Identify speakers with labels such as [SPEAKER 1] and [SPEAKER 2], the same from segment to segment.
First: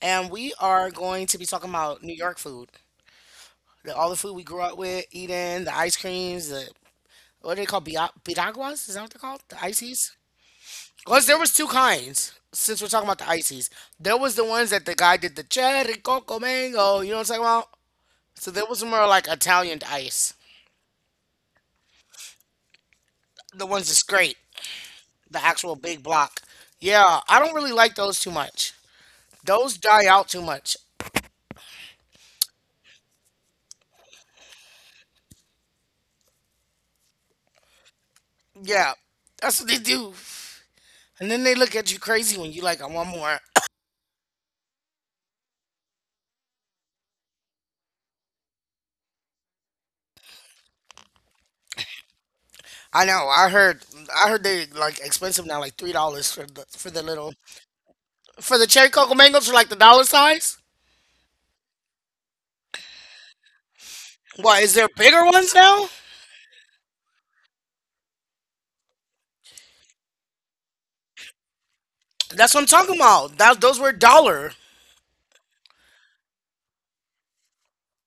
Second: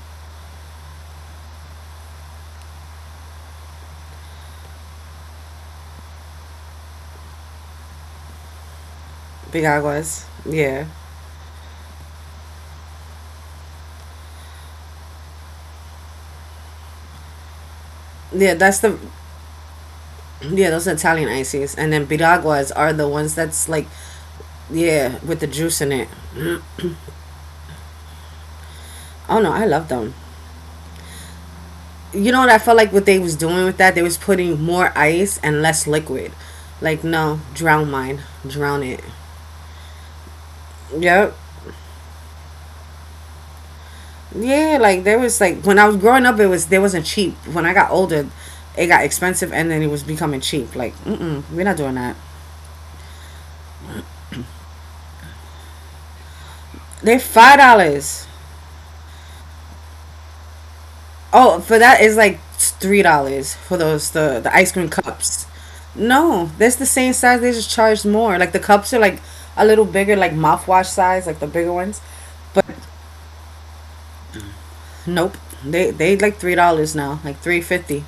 [SPEAKER 1] and we are going to be talking about New York food. All the food we grew up with, eating, the ice creams, the what are they called? Bidaguas? Is that what they're called? The ices?
[SPEAKER 2] biraguas. Yeah.
[SPEAKER 1] Because there was two kinds. Since we're talking about the ices, there was the ones that the guy did the cherry coco mango. You know what I'm talking about? So
[SPEAKER 2] Yeah,
[SPEAKER 1] there
[SPEAKER 2] that's
[SPEAKER 1] was
[SPEAKER 2] the
[SPEAKER 1] more like Italian ice.
[SPEAKER 2] yeah, those Italian ices. And then biraguas are the ones
[SPEAKER 1] The
[SPEAKER 2] that's
[SPEAKER 1] ones
[SPEAKER 2] like
[SPEAKER 1] that's great.
[SPEAKER 2] yeah, with
[SPEAKER 1] The
[SPEAKER 2] the
[SPEAKER 1] actual
[SPEAKER 2] juice in
[SPEAKER 1] big
[SPEAKER 2] it.
[SPEAKER 1] block. Yeah, I don't really like those too much.
[SPEAKER 2] Oh no, I
[SPEAKER 1] Those
[SPEAKER 2] love
[SPEAKER 1] die
[SPEAKER 2] them.
[SPEAKER 1] out too much.
[SPEAKER 2] You know what I felt like what they was doing with that? They was putting more ice and less liquid. Like no, drown mine. Drown
[SPEAKER 1] Yeah,
[SPEAKER 2] it.
[SPEAKER 1] that's what they do. And
[SPEAKER 2] Yep.
[SPEAKER 1] then they look at you crazy when you like, I want more.
[SPEAKER 2] Yeah, like there was like when I was growing up it was there wasn't cheap. When I got older, it got expensive and then it was becoming cheap. Like, mm mm, we're not doing that.
[SPEAKER 1] I know. I heard. I heard they like expensive now, like $3 for the
[SPEAKER 2] They're
[SPEAKER 1] little
[SPEAKER 2] $5.
[SPEAKER 1] for the cherry cocoa mangoes for like the dollar size.
[SPEAKER 2] Oh, for that is like $3 for those the
[SPEAKER 1] What
[SPEAKER 2] ice
[SPEAKER 1] is
[SPEAKER 2] cream
[SPEAKER 1] there bigger
[SPEAKER 2] cups.
[SPEAKER 1] ones now?
[SPEAKER 2] No, that's the same size. They just charge more. Like the cups are like a little bigger, like mouthwash size, like the bigger ones.
[SPEAKER 1] That's what
[SPEAKER 2] But
[SPEAKER 1] I'm talking about. That those were dollar.
[SPEAKER 2] nope, they like $3 now, like 3.50,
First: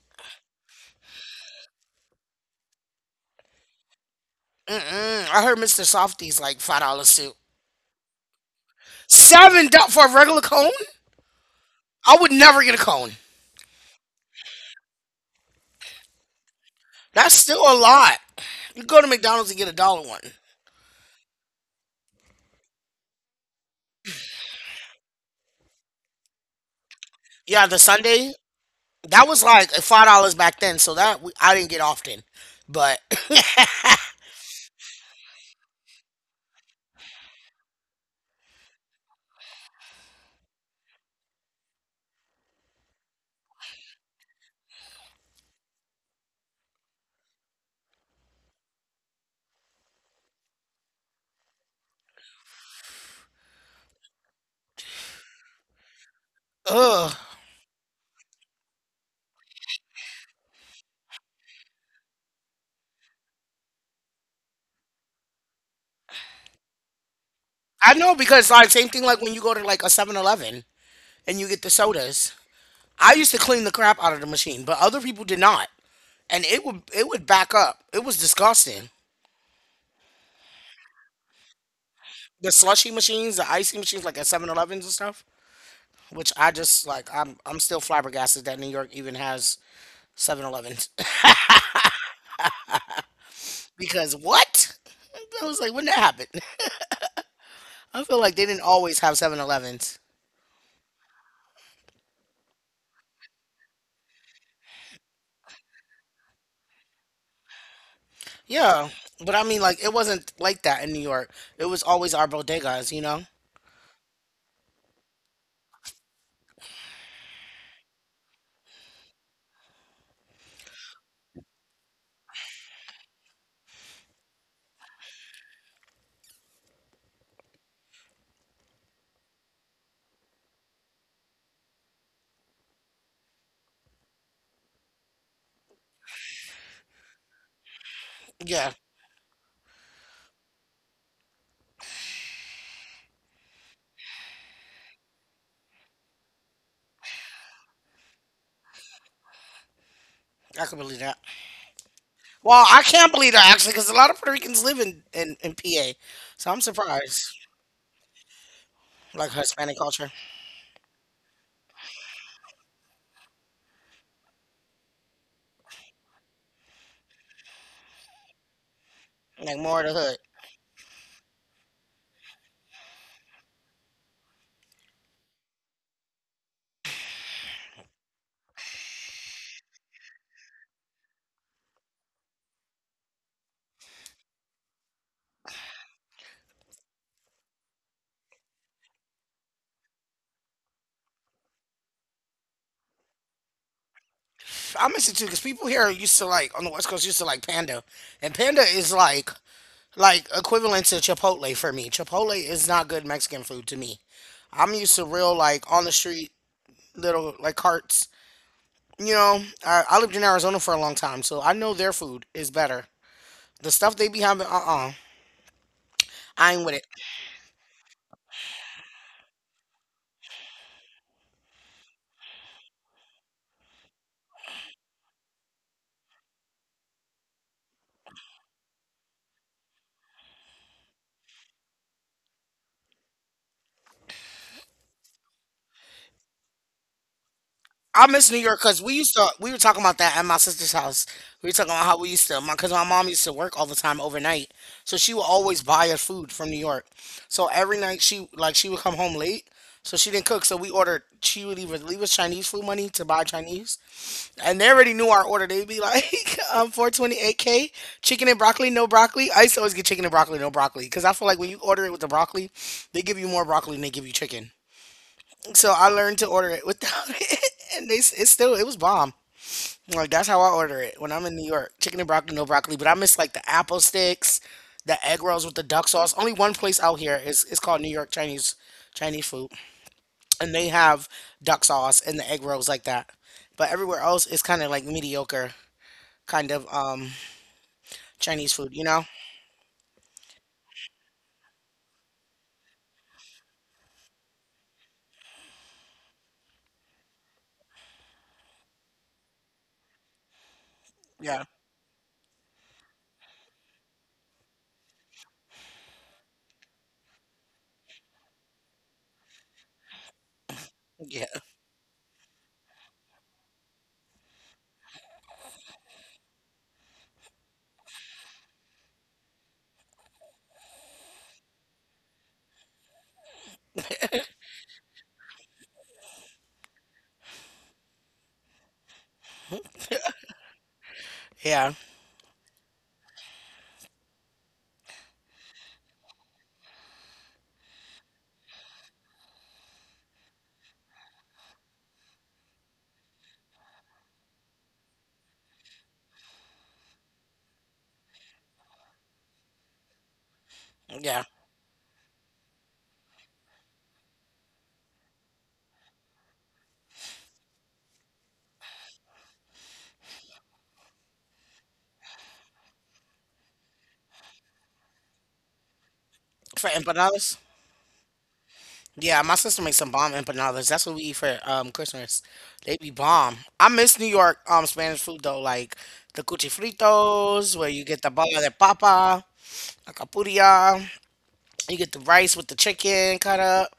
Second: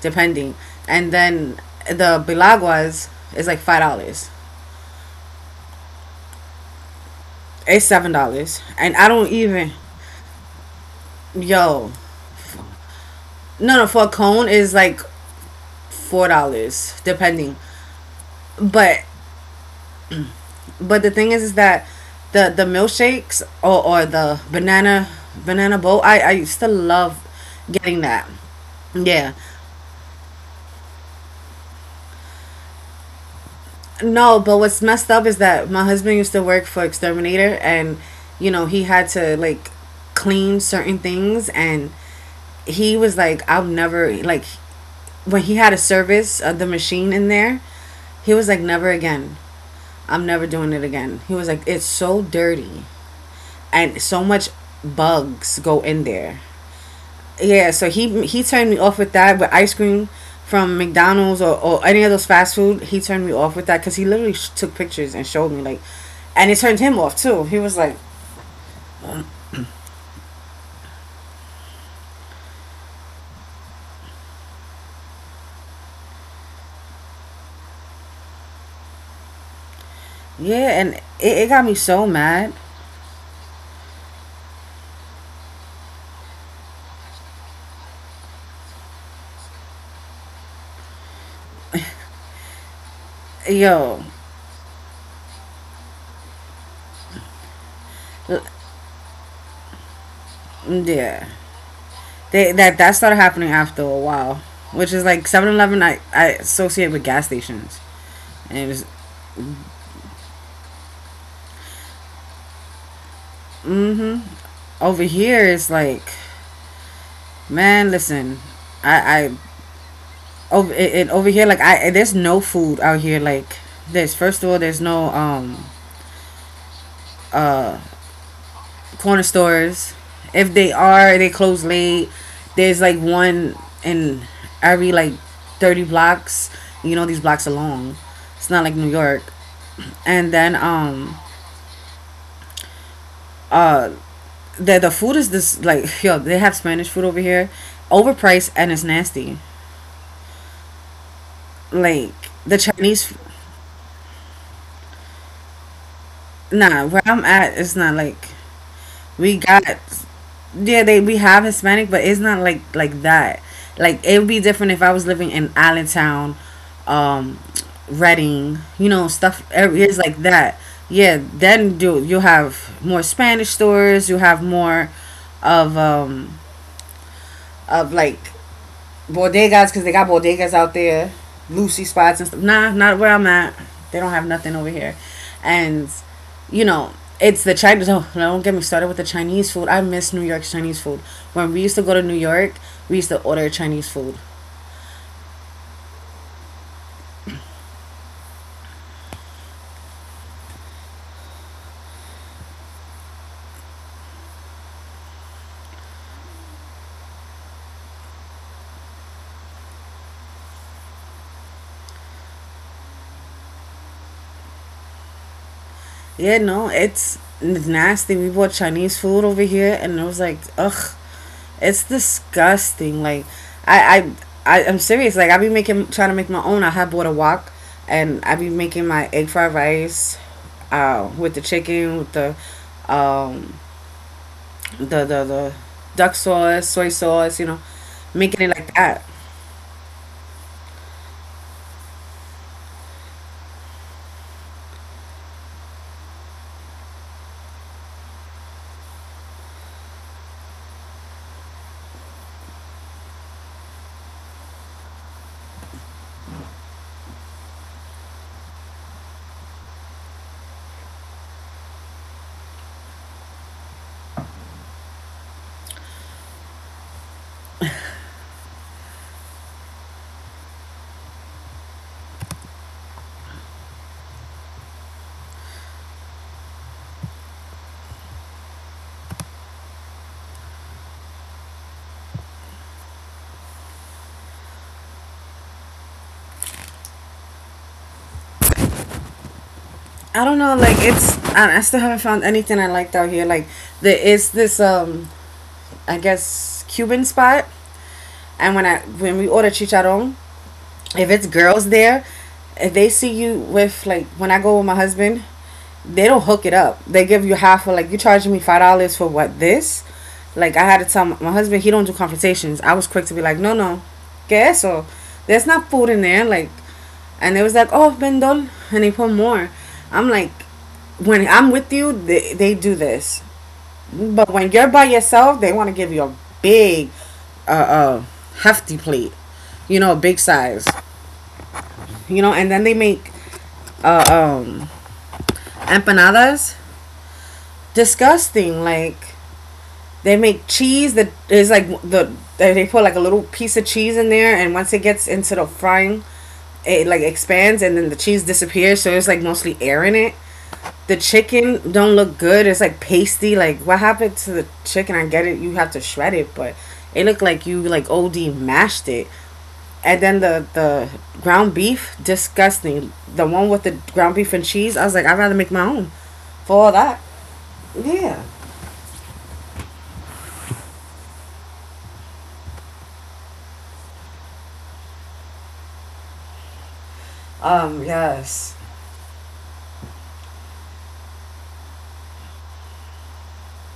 [SPEAKER 2] depending. And then the bilaguas is like $5.
[SPEAKER 1] Mm-mm. I heard Mr. Softy's like $5 too.
[SPEAKER 2] It's $7, and I don't
[SPEAKER 1] Seven
[SPEAKER 2] even
[SPEAKER 1] dollars for a regular cone?
[SPEAKER 2] yo.
[SPEAKER 1] I would never get a cone.
[SPEAKER 2] No no, for a cone is like $4
[SPEAKER 1] That's
[SPEAKER 2] depending.
[SPEAKER 1] still a lot. You go
[SPEAKER 2] But
[SPEAKER 1] to McDonald's and get a dollar one.
[SPEAKER 2] But the thing is that the milkshakes or the banana boat, I used to love
[SPEAKER 1] Yeah, the
[SPEAKER 2] getting that.
[SPEAKER 1] Sunday that
[SPEAKER 2] Yeah.
[SPEAKER 1] was like $5 back then, so that I didn't get often. But
[SPEAKER 2] No, but what's messed up is that my husband used to work for Exterminator, and you know he had to like clean certain things, and he was like, "I'll never like." When he had a service of the machine in there, he was like, "Never again. I'm never doing it again." He was like, "It's so dirty, and so much bugs go in there."
[SPEAKER 1] ugh,
[SPEAKER 2] Yeah, so he turned me off with that with ice cream from McDonald's or any of those fast food. He turned me off with that because he literally took pictures and showed me like, and it turned him off too. He was
[SPEAKER 1] I
[SPEAKER 2] like,
[SPEAKER 1] know because like same thing like when you go to like a 7-Eleven and you get the sodas. I used to clean the crap out of the machine, but other people did not, and it would back up. It was disgusting.
[SPEAKER 2] yeah, and it got me so
[SPEAKER 1] The
[SPEAKER 2] mad,
[SPEAKER 1] slushy machines, the icy machines, like at Seven Elevens and stuff. Which I just like. I'm still flabbergasted that New York even has Seven Elevens
[SPEAKER 2] yo,
[SPEAKER 1] because what? I was like, when that happened. I feel like they
[SPEAKER 2] l-
[SPEAKER 1] didn't always have Seven Elevens.
[SPEAKER 2] yeah. They, that started happening after a while, which is like 7-Eleven. I associate with gas stations, and it was
[SPEAKER 1] Yeah, but I mean, like, it wasn't like that in New York. It was always our bodegas, you know?
[SPEAKER 2] mm-hmm. Over here, it's like, man, listen, I I over here like I there's no food out here like this. First of all, there's no corner stores. If they are, they close late. There's like one in every like 30 blocks. You know these blocks are long. It's not like
[SPEAKER 1] Yeah,
[SPEAKER 2] New York. And then uh the food is this like yo, they have Spanish food over here. Overpriced and it's nasty.
[SPEAKER 1] I can believe that.
[SPEAKER 2] Like the
[SPEAKER 1] Well, I
[SPEAKER 2] Chinese
[SPEAKER 1] can't believe that, actually, because a lot of Puerto Ricans live in PA. So I'm
[SPEAKER 2] nah, where
[SPEAKER 1] surprised.
[SPEAKER 2] I'm at it's not like.
[SPEAKER 1] Like,
[SPEAKER 2] We got
[SPEAKER 1] Hispanic culture,
[SPEAKER 2] yeah, they we have Hispanic, but it's not like like that. Like it would be different if I was living in Allentown, um, Reading, you know, stuff
[SPEAKER 1] like, more of
[SPEAKER 2] areas
[SPEAKER 1] the
[SPEAKER 2] like
[SPEAKER 1] hood.
[SPEAKER 2] that. Yeah, then do you have more Spanish stores. You have more of um of like bodegas because they got bodegas out there, Lucy spots and stuff. Nah, not where I'm at. They don't have nothing over here, and you know it's the Chinese. Oh, don't get me started with the Chinese food. I miss New York's Chinese food. When we used to go to New York, we used to order Chinese food.
[SPEAKER 1] I miss it too, because people here used to, like, on the West Coast, used to like Panda. And Panda is, like equivalent to Chipotle for me. Chipotle is not good Mexican food to me. I'm used to real, like, on the street little, like, carts. You know, I lived in Arizona for a long time, so I know their food is better. The stuff they be having, uh-uh,
[SPEAKER 2] Yeah,
[SPEAKER 1] I ain't
[SPEAKER 2] no,
[SPEAKER 1] with it.
[SPEAKER 2] it's nasty. We bought Chinese food over here, and it was like, ugh, it's disgusting. Like, I, I I'm serious. Like, I be making, trying to make my own. I had bought a wok, and I be making my egg fried rice, with the chicken, with the, um, the duck sauce, soy sauce. You know,
[SPEAKER 1] I miss New
[SPEAKER 2] making it
[SPEAKER 1] York
[SPEAKER 2] like
[SPEAKER 1] because we
[SPEAKER 2] that.
[SPEAKER 1] used to, we were talking about that at my sister's house. We were talking about how we used to, my, because my mom used to work all the time overnight, so she would always buy us food from New York. So every night she, like, she would come home late, so she didn't cook. So we ordered, she would either leave us Chinese food money to buy Chinese, and they already knew our order. They'd be like, 428K, chicken and broccoli, no broccoli. I used to always get chicken and broccoli, no broccoli. Because I feel like when you order it with the broccoli, they give you more broccoli than they give you chicken. So I learned to order it without it. And they, it's still, it was bomb. Like, that's how I order it when I'm in New York. Chicken and broccoli, no broccoli. But I miss like the apple sticks, the egg rolls with the duck sauce. Only one place out here is, it's called New York Chinese, Chinese food. And they have duck sauce and the egg rolls like that. But everywhere else, it's kind of like mediocre kind of Chinese food, you know?
[SPEAKER 2] I don't know. Like, it's I still haven't found anything I liked out here. Like, there is this I guess Cuban spot. And when I when we order chicharron, if it's
[SPEAKER 1] Yeah.
[SPEAKER 2] girls there, if they see you with like when I go with my husband, they don't hook it up. They give you half of like you charging me $5 for what this. Like I had to tell my
[SPEAKER 1] Yeah.
[SPEAKER 2] my husband he don't do conversations. I was quick to be like, no no, que eso? There's not food in there. Like, and they was like, oh vendol, and they put more. I'm like, when I'm with you, they do this. But when you're by yourself, they want to give you a big, uh, uh, hefty plate, you know, big size,
[SPEAKER 1] Yeah.
[SPEAKER 2] you know, and then they make uh, um, empanadas. Disgusting. Like they make cheese that is like the they put like a little piece of cheese in there, and once it gets into the frying, it like expands, and then the cheese disappears. So it's like mostly air in it. The
[SPEAKER 1] Yeah.
[SPEAKER 2] chicken don't look good. It's like pasty. Like what happened to the chicken? I get it. You have to shred it, but it looked like you like OD mashed it. And then the ground beef, disgusting. The one with the ground beef and cheese, I was like, I'd rather make my own. For
[SPEAKER 1] For
[SPEAKER 2] all that,
[SPEAKER 1] empanadas.
[SPEAKER 2] yeah.
[SPEAKER 1] Yeah, my sister makes some bomb empanadas. That's what we eat for Christmas. They be bomb. I miss New York Spanish food though, like the cuchifritos, where you get the bala de
[SPEAKER 2] Yes.
[SPEAKER 1] papa, la capuria, you get the rice with the chicken cut up.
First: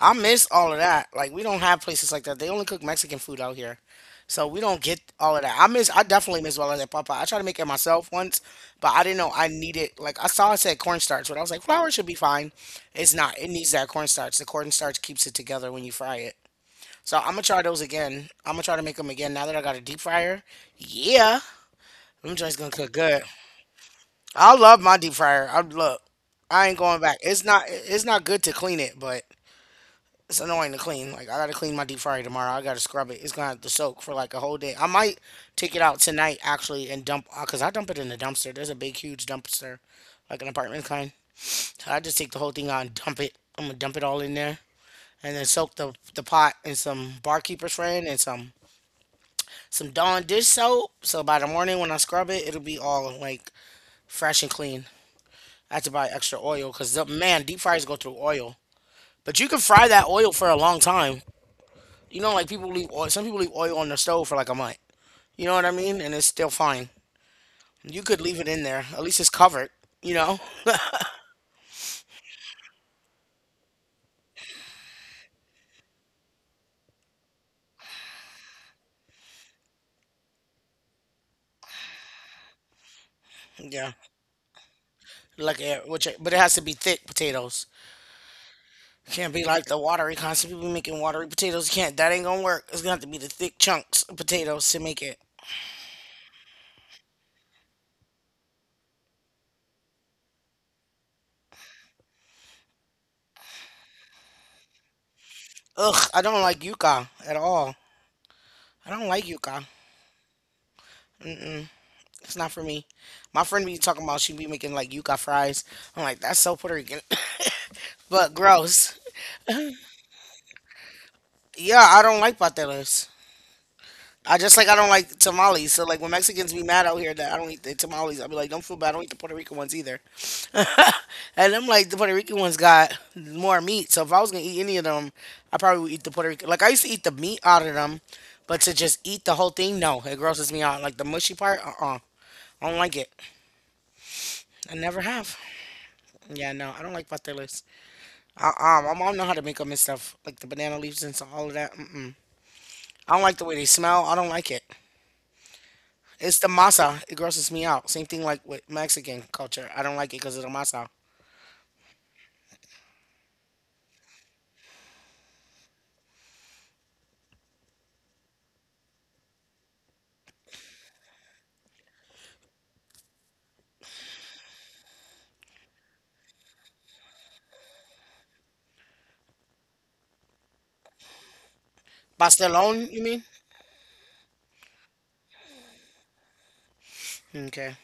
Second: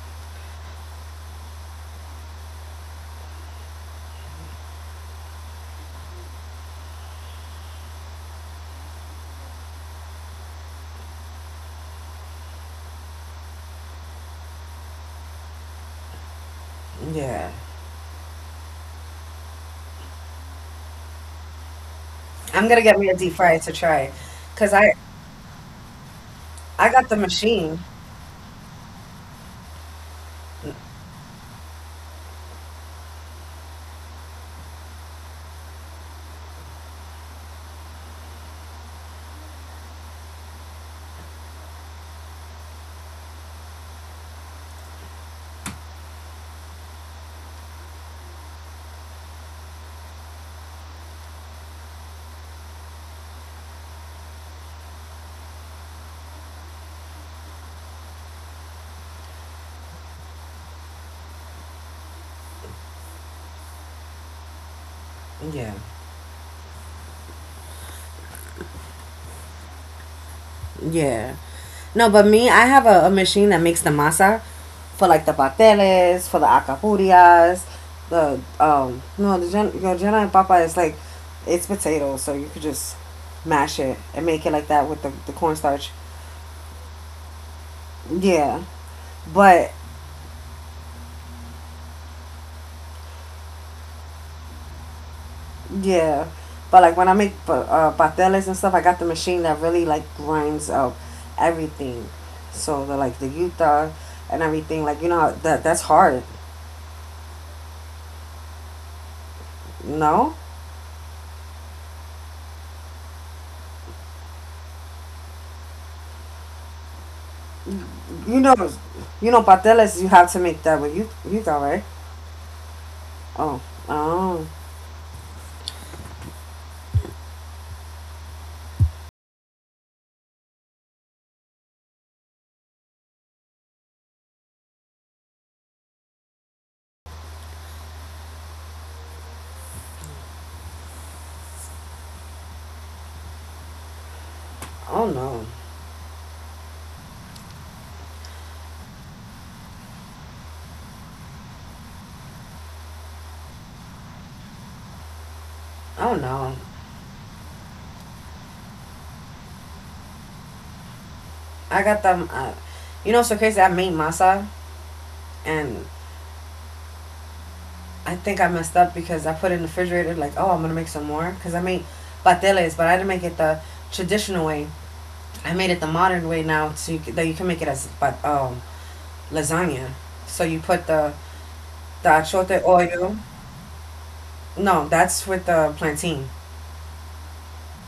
[SPEAKER 1] I miss all of that. Like we don't have places like that. They only cook Mexican food out here. So we don't get all of that. I miss I definitely miss Wellness at Papa. I tried to make it myself once, but I didn't know I needed like I saw it said cornstarch, but I was like, flour should be fine. It's not. It needs that cornstarch. The cornstarch keeps it together when you fry it. So I'm gonna
[SPEAKER 2] Yeah.
[SPEAKER 1] try those again. I'm gonna try to make them again now that I got a deep fryer. Yeah. Them joints
[SPEAKER 2] I'm
[SPEAKER 1] gonna
[SPEAKER 2] gonna
[SPEAKER 1] cook
[SPEAKER 2] get me a
[SPEAKER 1] good.
[SPEAKER 2] deep fryer to try,
[SPEAKER 1] I
[SPEAKER 2] cause
[SPEAKER 1] love my deep fryer. I look. I ain't
[SPEAKER 2] I
[SPEAKER 1] going
[SPEAKER 2] got the
[SPEAKER 1] back. It's not
[SPEAKER 2] machine.
[SPEAKER 1] it's not good to clean it, but it's annoying to clean. Like I gotta clean my deep fryer tomorrow. I gotta scrub it. It's gonna have to soak for like a whole day. I might take it out tonight actually and dump cause I dump it in the dumpster. There's a big huge dumpster, like an apartment kind. So I just take the whole thing out and dump it. I'm gonna dump it all in there and then soak the pot in some barkeeper's friend and some Dawn dish soap. So by the morning when I scrub it, it'll be all like fresh and clean. I have to buy extra oil because man, deep fryers go through oil. But you can fry that oil for a long time. You know, like people leave oil. Some people leave oil on their stove for like a month. You know what
[SPEAKER 2] Yeah.
[SPEAKER 1] I mean? And it's still fine. You could leave it in there. At least it's covered. You know?
[SPEAKER 2] Yeah. No, but me, I have a machine that makes the masa for like the pasteles, for the acapurias, the no the your and papa is like it's potatoes, so you could just mash
[SPEAKER 1] Yeah.
[SPEAKER 2] it and make it like that with the
[SPEAKER 1] Like, yeah,
[SPEAKER 2] cornstarch.
[SPEAKER 1] which, but it has to be thick potatoes.
[SPEAKER 2] Yeah.
[SPEAKER 1] Can't be like
[SPEAKER 2] But
[SPEAKER 1] the watery concept. People making watery potatoes. You can't. That ain't gonna work. It's gonna have to be the thick chunks of potatoes to make it.
[SPEAKER 2] yeah. But like when I make pasteles and stuff, I got the machine that really like grinds up everything. So the like the yuta and everything, like you know how that's
[SPEAKER 1] Ugh,
[SPEAKER 2] hard.
[SPEAKER 1] I don't like yuca at all. I don't like yuca.
[SPEAKER 2] No?
[SPEAKER 1] Mm-mm, it's not for me. My friend be talking about she be making like yuca fries. I'm like, that's so Puerto Rican, but
[SPEAKER 2] You know,
[SPEAKER 1] gross.
[SPEAKER 2] you know, pateles. You have to make that with you. You go right.
[SPEAKER 1] Yeah, I don't like pateles.
[SPEAKER 2] Oh,
[SPEAKER 1] I
[SPEAKER 2] oh,
[SPEAKER 1] just like I don't like tamales. So like when Mexicans be mad out here that I don't eat the tamales, I'll be like, don't feel bad. I don't eat the Puerto Rican ones either. and I'm like, the Puerto Rican ones got more meat. So if I was gonna eat any of them, I probably would eat the Puerto Rican. Like I used to eat the meat out of them, but to just eat the whole thing, no, it grosses me out. Like the mushy part, uh-uh, I don't like it. I never
[SPEAKER 2] oh
[SPEAKER 1] have.
[SPEAKER 2] no,
[SPEAKER 1] Yeah, no, I don't like pateles. Uh-uh, my mom know how to make them and stuff, like the banana leaves and so all of that. Mm-mm. I don't like the way they smell. I don't like it.
[SPEAKER 2] oh
[SPEAKER 1] It's the
[SPEAKER 2] no.
[SPEAKER 1] masa. It grosses me out. Same thing like with Mexican culture. I don't like it because of the masa.
[SPEAKER 2] I got them. You know, so crazy. I made masa, and I think I messed up because I put it in the refrigerator. Like, oh, I'm gonna make some more because I made pateles, but I didn't make it the traditional way. I made it the modern way now, so you, that you can make it as but lasagna. So you put the achote
[SPEAKER 1] Pastelon, you
[SPEAKER 2] oil.
[SPEAKER 1] mean?
[SPEAKER 2] No, that's with the plantain.
[SPEAKER 1] Okay.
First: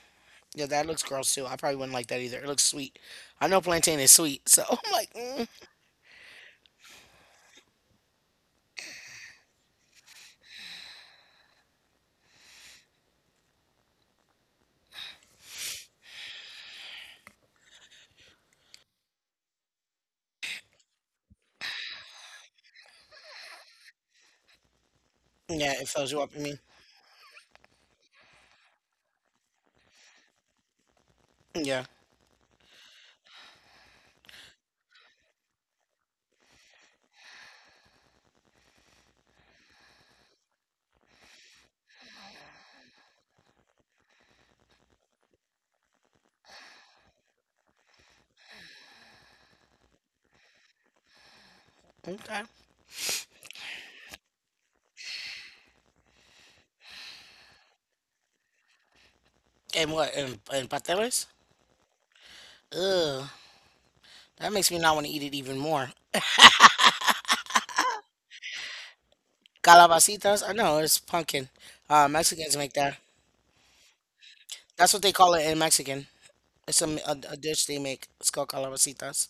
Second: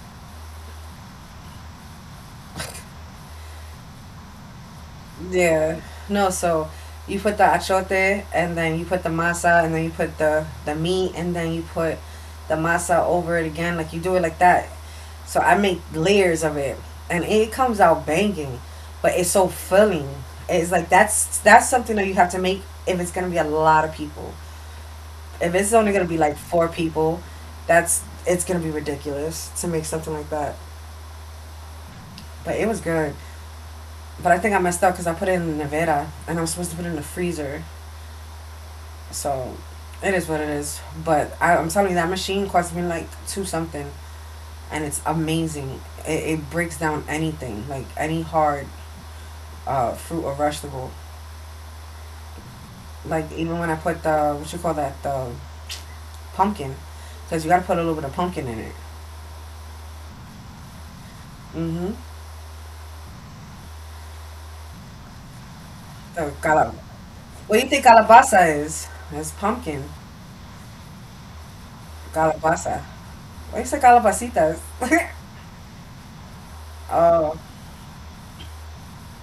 [SPEAKER 1] Yeah, that looks gross too. I probably wouldn't like that either. It looks sweet. I know plantain is sweet, so I'm like, mm.
[SPEAKER 2] Yeah. No, so you put the achote and then you put the masa and then you put the meat and then you put the masa over it again. Like you do it like that. So I make layers of it and it comes out banging, but it's so filling. It's like that's something that you have to make if it's gonna be a lot of people. If it's
[SPEAKER 1] Yeah, it
[SPEAKER 2] only gonna
[SPEAKER 1] fills
[SPEAKER 2] be
[SPEAKER 1] you up.
[SPEAKER 2] like
[SPEAKER 1] You mean?
[SPEAKER 2] four people, that's it's gonna be ridiculous to make something like that.
[SPEAKER 1] Yeah.
[SPEAKER 2] But it was good. But I think I messed up because I put it in the nevera and I'm supposed to put it in the freezer. So it is what it is. But I, I'm telling you, that machine cost me like two something, and it's amazing. It breaks down anything, like any hard fruit or vegetable.
[SPEAKER 1] Okay.
[SPEAKER 2] Like even when I put the what you call that the pumpkin, because you gotta put a little bit of pumpkin in it.
[SPEAKER 1] And what? And pateles?
[SPEAKER 2] Mm-hmm.
[SPEAKER 1] Ugh. That makes me not want to eat it even more.
[SPEAKER 2] The cala. What do you think calabaza is? It's pumpkin.
[SPEAKER 1] Calabacitas? I know it's pumpkin. Mexicans make
[SPEAKER 2] Calabaza.
[SPEAKER 1] that.
[SPEAKER 2] Why you say calabacitas?
[SPEAKER 1] That's what they call it in Mexican. It's a
[SPEAKER 2] Oh
[SPEAKER 1] dish they make. It's called calabacitas.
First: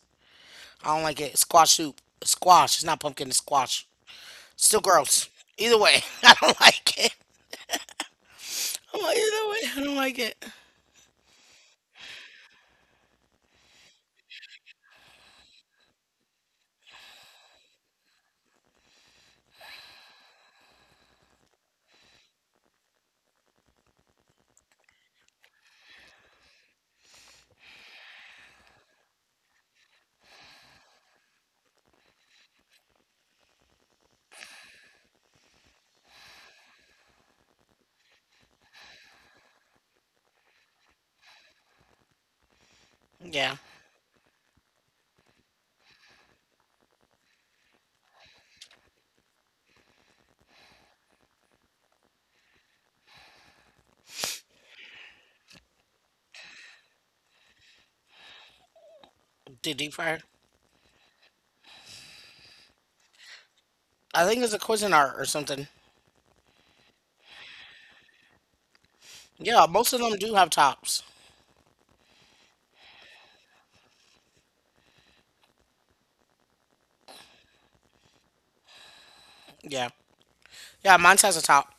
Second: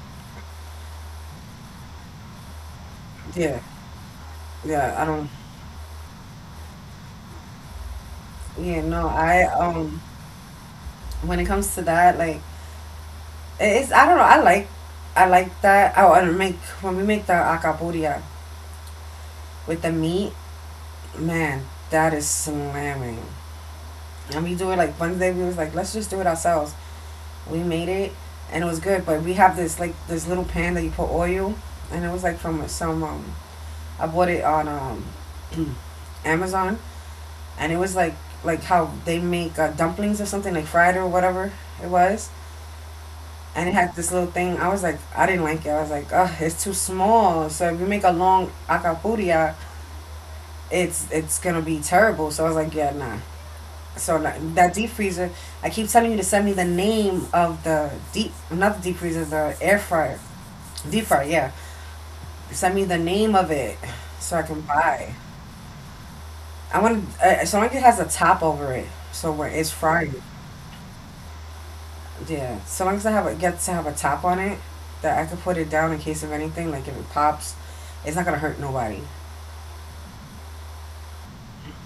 [SPEAKER 1] I don't like it. It's squash soup. It's squash. It's not pumpkin. It's
[SPEAKER 2] yeah,
[SPEAKER 1] squash. It's still
[SPEAKER 2] yeah. I
[SPEAKER 1] gross.
[SPEAKER 2] don't.
[SPEAKER 1] Either way, I don't like it.
[SPEAKER 2] Yeah,
[SPEAKER 1] I'm
[SPEAKER 2] no.
[SPEAKER 1] like,
[SPEAKER 2] I
[SPEAKER 1] either way, I don't
[SPEAKER 2] um.
[SPEAKER 1] like it.
[SPEAKER 2] When it comes to that, like it's I don't know. I like that. Oh, and make when we make the acapuria with the meat, man, that is slamming. And we do it like Wednesday. We was like, let's just do it ourselves. We made it, and it was good. But we have this like this little pan that you put oil, and it was like from some I bought it on Amazon, and it was like how they make dumplings or something like fried or whatever it was.
[SPEAKER 1] Yeah.
[SPEAKER 2] And it had this little thing. I was like, I didn't like it. I was like, oh, it's too small. So if you make a long acapuria, it's gonna be terrible. So I was like, yeah, nah. So like, that deep freezer, I keep telling you to send me the name of the deep, not the deep freezer, the air
[SPEAKER 1] Do deep
[SPEAKER 2] fryer,
[SPEAKER 1] fryer.
[SPEAKER 2] deep fryer. Yeah, send me the name of it
[SPEAKER 1] I
[SPEAKER 2] so I
[SPEAKER 1] think it's
[SPEAKER 2] can
[SPEAKER 1] a Cuisinart
[SPEAKER 2] buy.
[SPEAKER 1] art or something.
[SPEAKER 2] I want. So long as it has a top over it, so where it's
[SPEAKER 1] Yeah, most of
[SPEAKER 2] fried.
[SPEAKER 1] them do have tops.
[SPEAKER 2] Yeah, so long as I have a, get to have a top on it that I could put it down in case of anything, like if it pops, it's not gonna hurt nobody.
[SPEAKER 1] Yeah. Yeah, mine has a top.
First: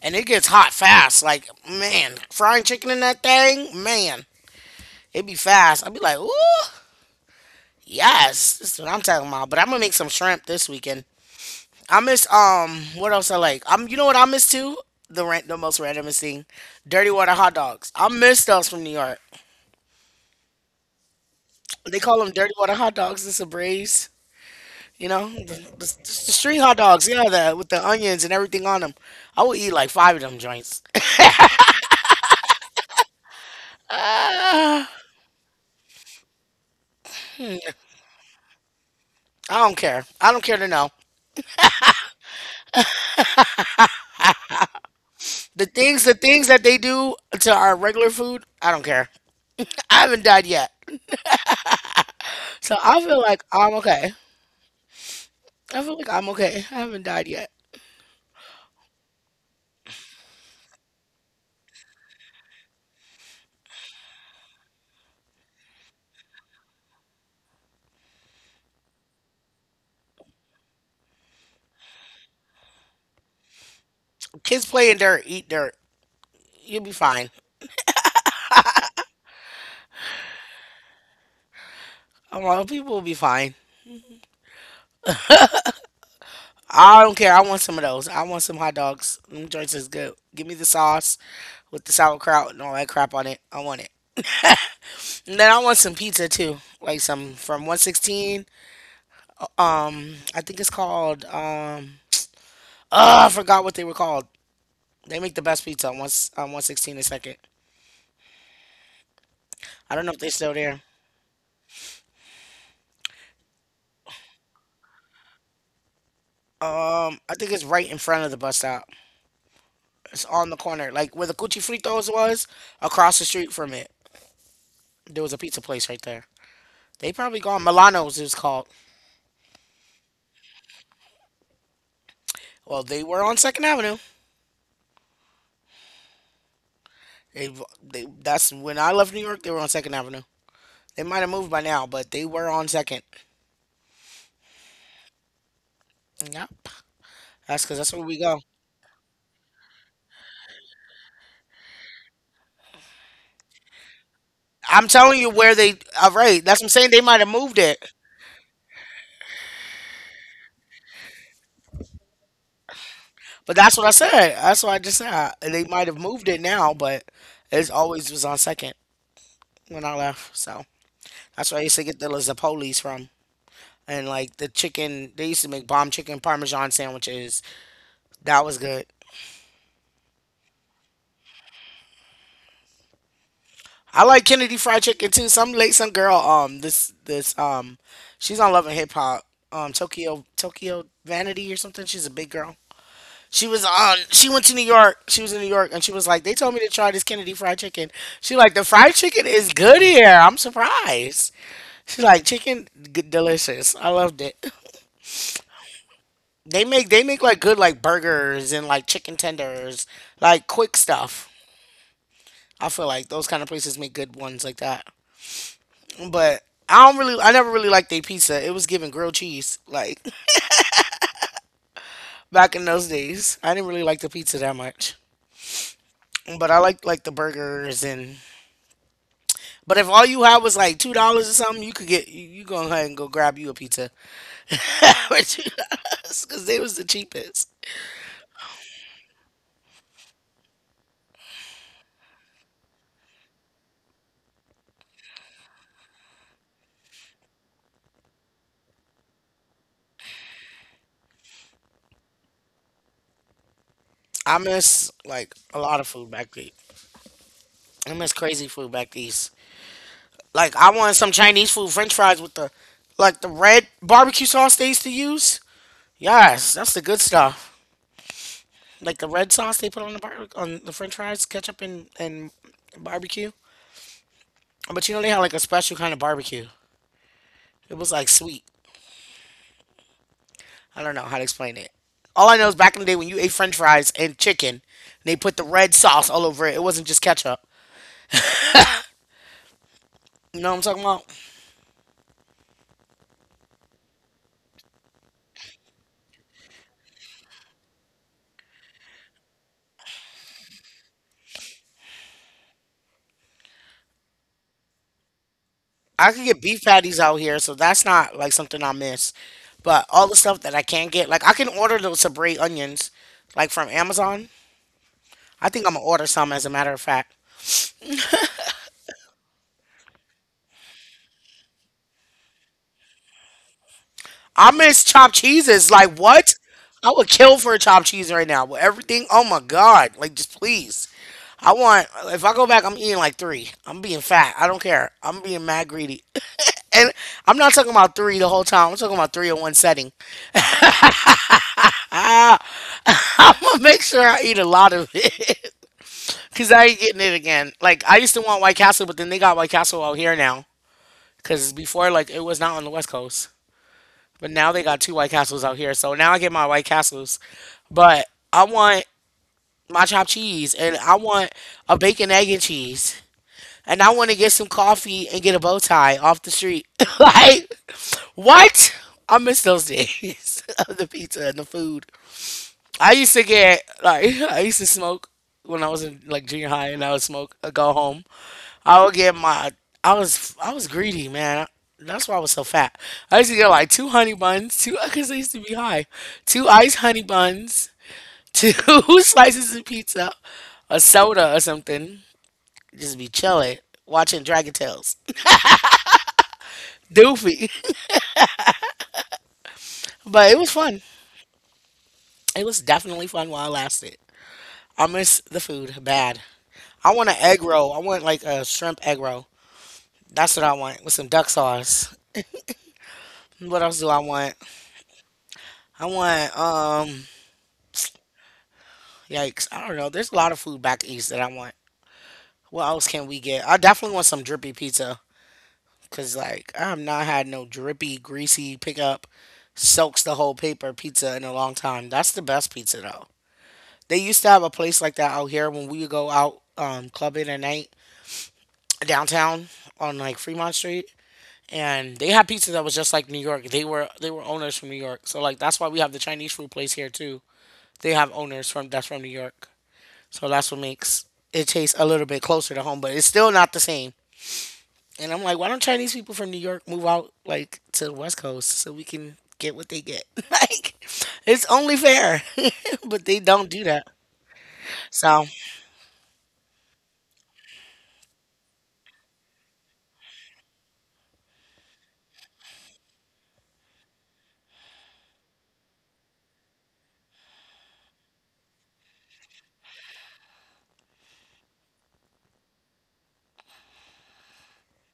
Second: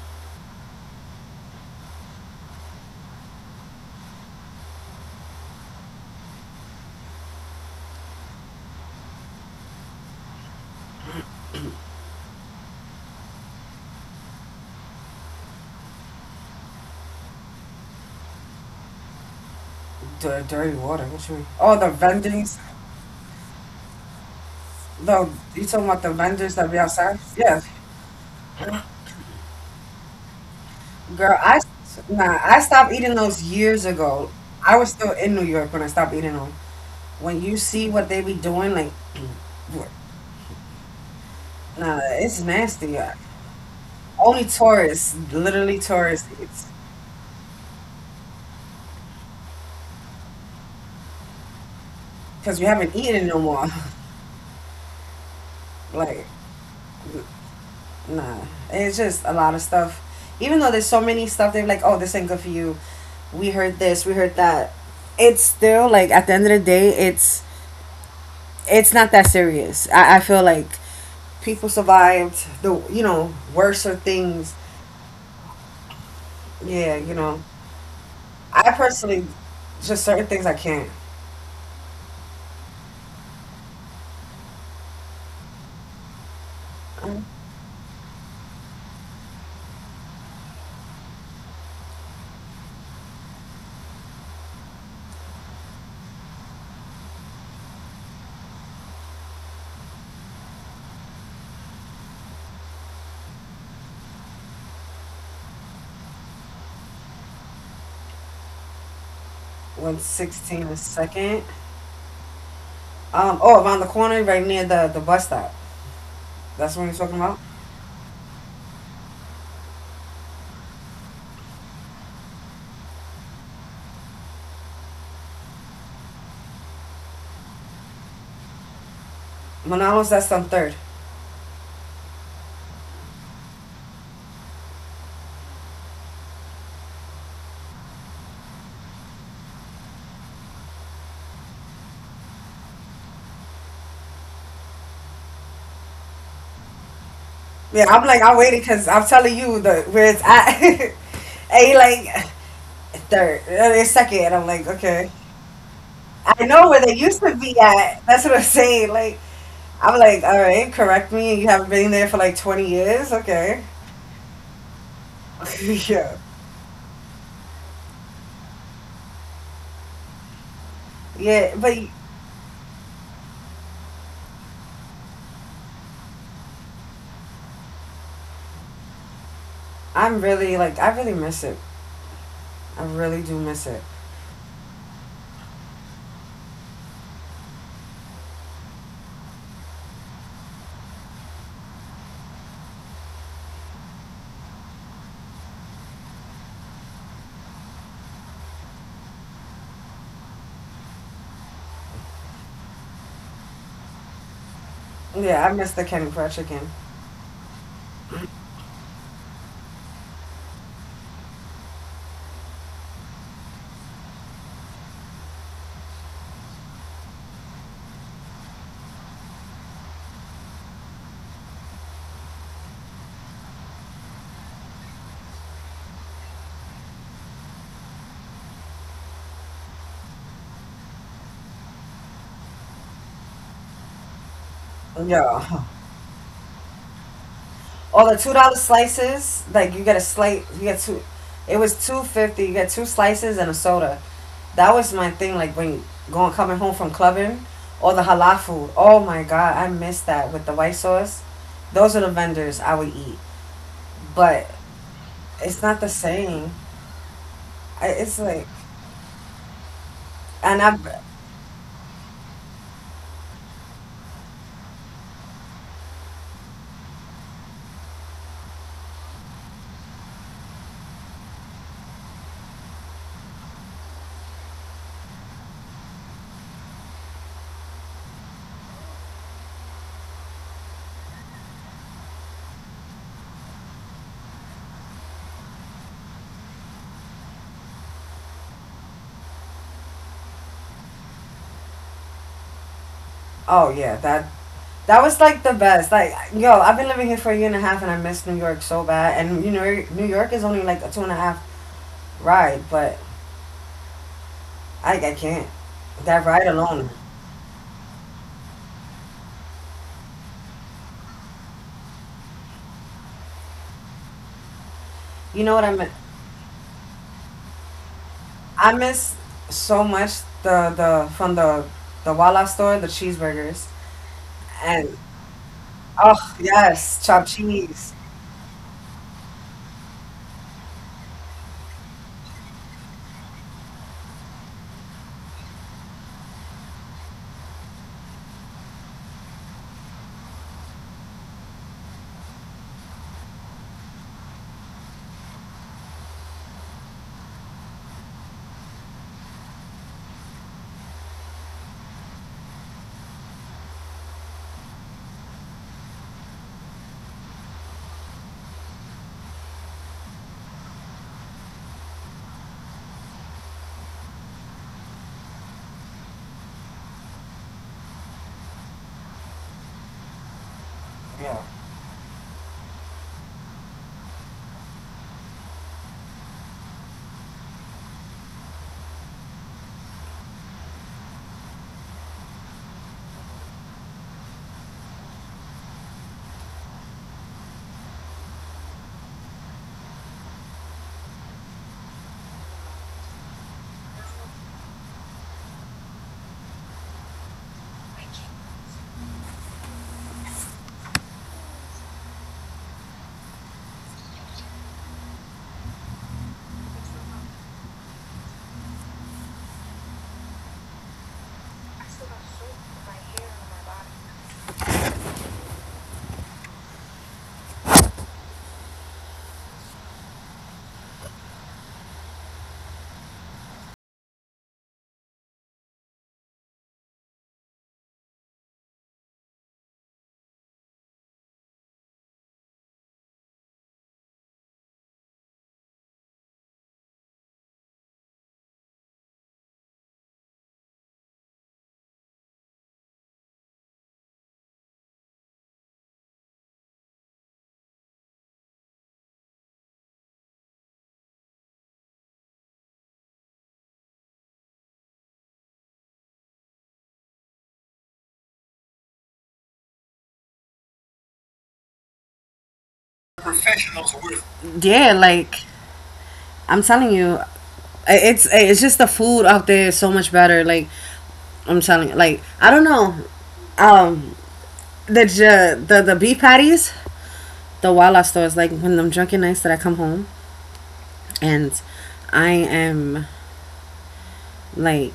[SPEAKER 1] And it gets hot fast. Like, man, frying chicken in that thing, man, it be fast. I'd be like, ooh, yes. This is what I'm talking about. But I'm going to make some shrimp this weekend. I miss what else I like? I'm you know what I miss too? The rant the most randomest thing. Dirty water hot dogs. I miss those from New York.
[SPEAKER 2] D- dirty water. What you mean? Oh, the
[SPEAKER 1] They call them dirty
[SPEAKER 2] vendors.
[SPEAKER 1] water hot dogs. It's a braise. You know,
[SPEAKER 2] The
[SPEAKER 1] the,
[SPEAKER 2] you talking
[SPEAKER 1] the,
[SPEAKER 2] about the
[SPEAKER 1] the
[SPEAKER 2] vendors
[SPEAKER 1] street
[SPEAKER 2] that
[SPEAKER 1] hot
[SPEAKER 2] be
[SPEAKER 1] dogs,
[SPEAKER 2] outside?
[SPEAKER 1] yeah, the,
[SPEAKER 2] Yeah,
[SPEAKER 1] with the onions and everything on them. I would eat like five of them joints.
[SPEAKER 2] girl. I nah. I stopped eating those years ago. I
[SPEAKER 1] I
[SPEAKER 2] was still in New York when I stopped eating them. When you see what they be doing, like,
[SPEAKER 1] don't care. I don't care to know.
[SPEAKER 2] nah, it's nasty. Only tourists,
[SPEAKER 1] The
[SPEAKER 2] literally
[SPEAKER 1] things the
[SPEAKER 2] tourists,
[SPEAKER 1] things that they do to our regular food, I don't care. I haven't died yet.
[SPEAKER 2] because we
[SPEAKER 1] So
[SPEAKER 2] haven't
[SPEAKER 1] I feel
[SPEAKER 2] eaten no
[SPEAKER 1] like
[SPEAKER 2] more.
[SPEAKER 1] I'm okay. I feel like
[SPEAKER 2] like.
[SPEAKER 1] I'm okay. I haven't died yet.
[SPEAKER 2] Nah. It's just a lot of stuff. Even though there's so many stuff, they're like, oh, this ain't good for you. We heard this, we heard that. It's still like at the end of the day, it's not that serious. I feel like people survived the worser things.
[SPEAKER 1] Kids playing dirt, eat dirt. You'll be
[SPEAKER 2] Yeah, you
[SPEAKER 1] fine.
[SPEAKER 2] know. I personally just certain things I can't.
[SPEAKER 1] I'm like, people will be fine. I don't care. I want some of those. I want some hot dogs. Them joints is good. Give me the sauce with the sauerkraut and all that crap on it. I want it. And then I want some pizza too, like some from 116. I think it's called. Oh, I forgot what they were called. They make the best pizza on one on 116 a second. I
[SPEAKER 2] One
[SPEAKER 1] don't know if they're still
[SPEAKER 2] sixteen a
[SPEAKER 1] there.
[SPEAKER 2] second. Oh, around the corner, right near the bus stop. That's what you're talking
[SPEAKER 1] I
[SPEAKER 2] about.
[SPEAKER 1] think it's right in front of the bus stop. It's on the corner, like where the Cuchi Fritos was, across the street from it. There was a pizza place right there. They probably gone. Milano's is called.
[SPEAKER 2] Manalos, that's on third.
[SPEAKER 1] Well, they were on Second Avenue. They, they that's when I left New York. They were on Second Avenue. They might have moved by now, but they were on Second. Yep. That's because
[SPEAKER 2] Yeah,
[SPEAKER 1] that's where
[SPEAKER 2] I'm
[SPEAKER 1] we
[SPEAKER 2] like I
[SPEAKER 1] go.
[SPEAKER 2] waited because I'm telling you the where it's at. And he like third, it's second, and I'm like,
[SPEAKER 1] I'm
[SPEAKER 2] okay,
[SPEAKER 1] telling you where they. All right.
[SPEAKER 2] I
[SPEAKER 1] That's what I'm
[SPEAKER 2] know where
[SPEAKER 1] saying.
[SPEAKER 2] they
[SPEAKER 1] They might
[SPEAKER 2] used
[SPEAKER 1] have
[SPEAKER 2] to
[SPEAKER 1] moved
[SPEAKER 2] be
[SPEAKER 1] it,
[SPEAKER 2] at. That's what I'm saying. Like I'm like, all right, correct me. You haven't been there for like 20 years,
[SPEAKER 1] but
[SPEAKER 2] okay?
[SPEAKER 1] that's what I said. That's what I just said. They might have
[SPEAKER 2] yeah,
[SPEAKER 1] moved it now, but it always was on Second when I left. So that's
[SPEAKER 2] yeah,
[SPEAKER 1] where I used
[SPEAKER 2] but
[SPEAKER 1] to get the Lazzapolis from. And like the chicken, they used to make bomb chicken parmesan sandwiches. That was good.
[SPEAKER 2] I'm really like I really miss it. I really do miss it.
[SPEAKER 1] I like Kennedy Fried Chicken too. Some late some girl this this she's on Love and Hip Hop, Tokyo Vanity or something. She's a big girl. She was on She went to New York. She was in New York and she was like, they told me to try this Kennedy Fried Chicken. She like, the fried chicken is good here. I'm surprised. She like, chicken good, delicious. I loved it.
[SPEAKER 2] Yeah, I miss the Kenny Fried Chicken.
[SPEAKER 1] They make like good, like burgers and like chicken tenders, like quick stuff. I feel like those kind of places make good ones like that. But I never really liked their pizza. It was giving grilled cheese, like back in those days. I didn't really like the pizza that much, but I liked like the burgers and. But if all you had was like $2 or something, you could get you, go ahead and go grab you a pizza, for two
[SPEAKER 2] Yeah,
[SPEAKER 1] dollars because they was the cheapest.
[SPEAKER 2] all the $2 slices. Like you get a slice, you get two. It was 2.50. You get two slices and a soda. That was my thing. Like when going coming home from clubbing, or the halal food. Oh my god, I miss that with the white sauce. Those are the vendors I would eat,
[SPEAKER 1] I
[SPEAKER 2] but
[SPEAKER 1] miss like a
[SPEAKER 2] it's not
[SPEAKER 1] lot of
[SPEAKER 2] the
[SPEAKER 1] food back
[SPEAKER 2] same.
[SPEAKER 1] there.
[SPEAKER 2] I,
[SPEAKER 1] I miss
[SPEAKER 2] it's like,
[SPEAKER 1] crazy food back east. Like
[SPEAKER 2] and
[SPEAKER 1] I
[SPEAKER 2] I.
[SPEAKER 1] want some Chinese food, French fries with the, like the red barbecue sauce they used to use. Yes, that's the good stuff. Like the red sauce they put on the on the French fries, ketchup and barbecue. But you know they had like a special kind of barbecue. It was like sweet. I don't know how to explain it. All I know is back in the day when you ate French fries and chicken, they put the red sauce all over it. It wasn't just ketchup. You know what I'm talking about?
[SPEAKER 2] Oh yeah, that was like the best. Like yo, I've been living here for a year and a half, and I miss New York so bad. And you know, New York is only like a two and a half ride, but I can't.
[SPEAKER 1] I could
[SPEAKER 2] That
[SPEAKER 1] get
[SPEAKER 2] ride
[SPEAKER 1] beef
[SPEAKER 2] alone.
[SPEAKER 1] patties out here, so that's not like something I miss. But all the stuff that I can't get, like I can order those Sabre onions, like from Amazon.
[SPEAKER 2] You
[SPEAKER 1] I
[SPEAKER 2] know what
[SPEAKER 1] think
[SPEAKER 2] I
[SPEAKER 1] I'm gonna
[SPEAKER 2] mean?
[SPEAKER 1] order some as a matter of fact.
[SPEAKER 2] I miss so much the from the Walla store, the cheeseburgers,
[SPEAKER 1] I miss
[SPEAKER 2] and
[SPEAKER 1] chopped cheeses. Like what?
[SPEAKER 2] oh
[SPEAKER 1] I
[SPEAKER 2] yes,
[SPEAKER 1] would
[SPEAKER 2] chopped
[SPEAKER 1] kill for a chopped
[SPEAKER 2] cheese.
[SPEAKER 1] cheese right now. With everything, oh my god! Like just please. I want. If I go back, I'm eating like three. I'm being fat. I don't care. I'm being mad greedy. And I'm not talking about three the whole time. I'm talking about three in one setting. I'm gonna make sure I eat a lot of it. Cause I ain't getting it again. Like I used to want White Castle, but then they got White Castle out here now. Cause before, like it was not on the West Coast, but now they got two White Castles out here. So now I get my White Castles, but I want my chopped cheese, and I want a bacon, egg, and cheese. And I want to get some coffee and get a bow tie off the street. Like, what? I miss those days of the pizza and
[SPEAKER 2] Yeah.
[SPEAKER 1] the food. I used to get, like, I used to smoke when I was in, like, junior high, and I would smoke, I go home. I would get my, I was greedy, man. That's why I was so fat. I used to get, like, two honey buns, two, because I used to be high, two iced honey buns, two slices of pizza, a soda or something. Just be chilling, watching Dragon Tales. Doofy. But it was fun. It was definitely fun while it lasted. I miss the food bad. I want an egg roll. I want like a shrimp egg roll. That's what I want with some duck sauce. What else do I want? I want yikes. I don't know. There's a lot of food back east that I want. What else can we get? I definitely want some drippy pizza. Cause like I have not had no drippy, greasy pickup soaks the whole paper pizza in a long time. That's the best pizza though. They used to have a place like that out here when we would go out, clubbing at night downtown on like Fremont Street, and they had pizza that was just like New York. They were owners from New York, so like that's why we have the Chinese food place here too. They have owners from that's from New York, so that's what makes it taste a little bit closer to home, but it's still not the same. And I'm like, why don't Chinese people from New York move out like to the West Coast so we can get what they get? Like, it's only fair. But they don't do that.
[SPEAKER 2] Yeah,
[SPEAKER 1] So
[SPEAKER 2] like I'm telling you, it's just the food out there is so much better. Like I'm telling you, like I don't know, um, the the beef patties, the Walla stores. Like when I'm drunk at nights that I come home and I am like.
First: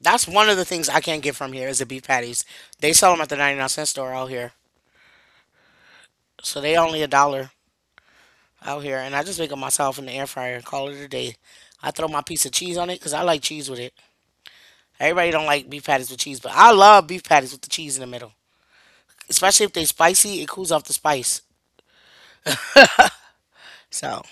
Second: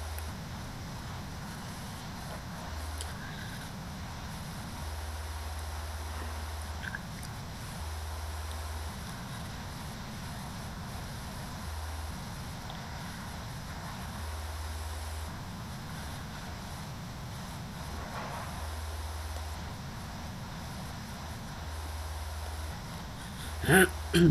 [SPEAKER 1] that's one of the things I can't get from here is the beef patties. They sell them at the 99¢ store out here. So they only a dollar out here. And I just make them myself in the air fryer and call it a day. I throw my piece of cheese on it because I like cheese with it. Everybody don't like beef patties with cheese, but I love beef patties with the cheese in the middle. Especially if they spicy, it cools off the spice. So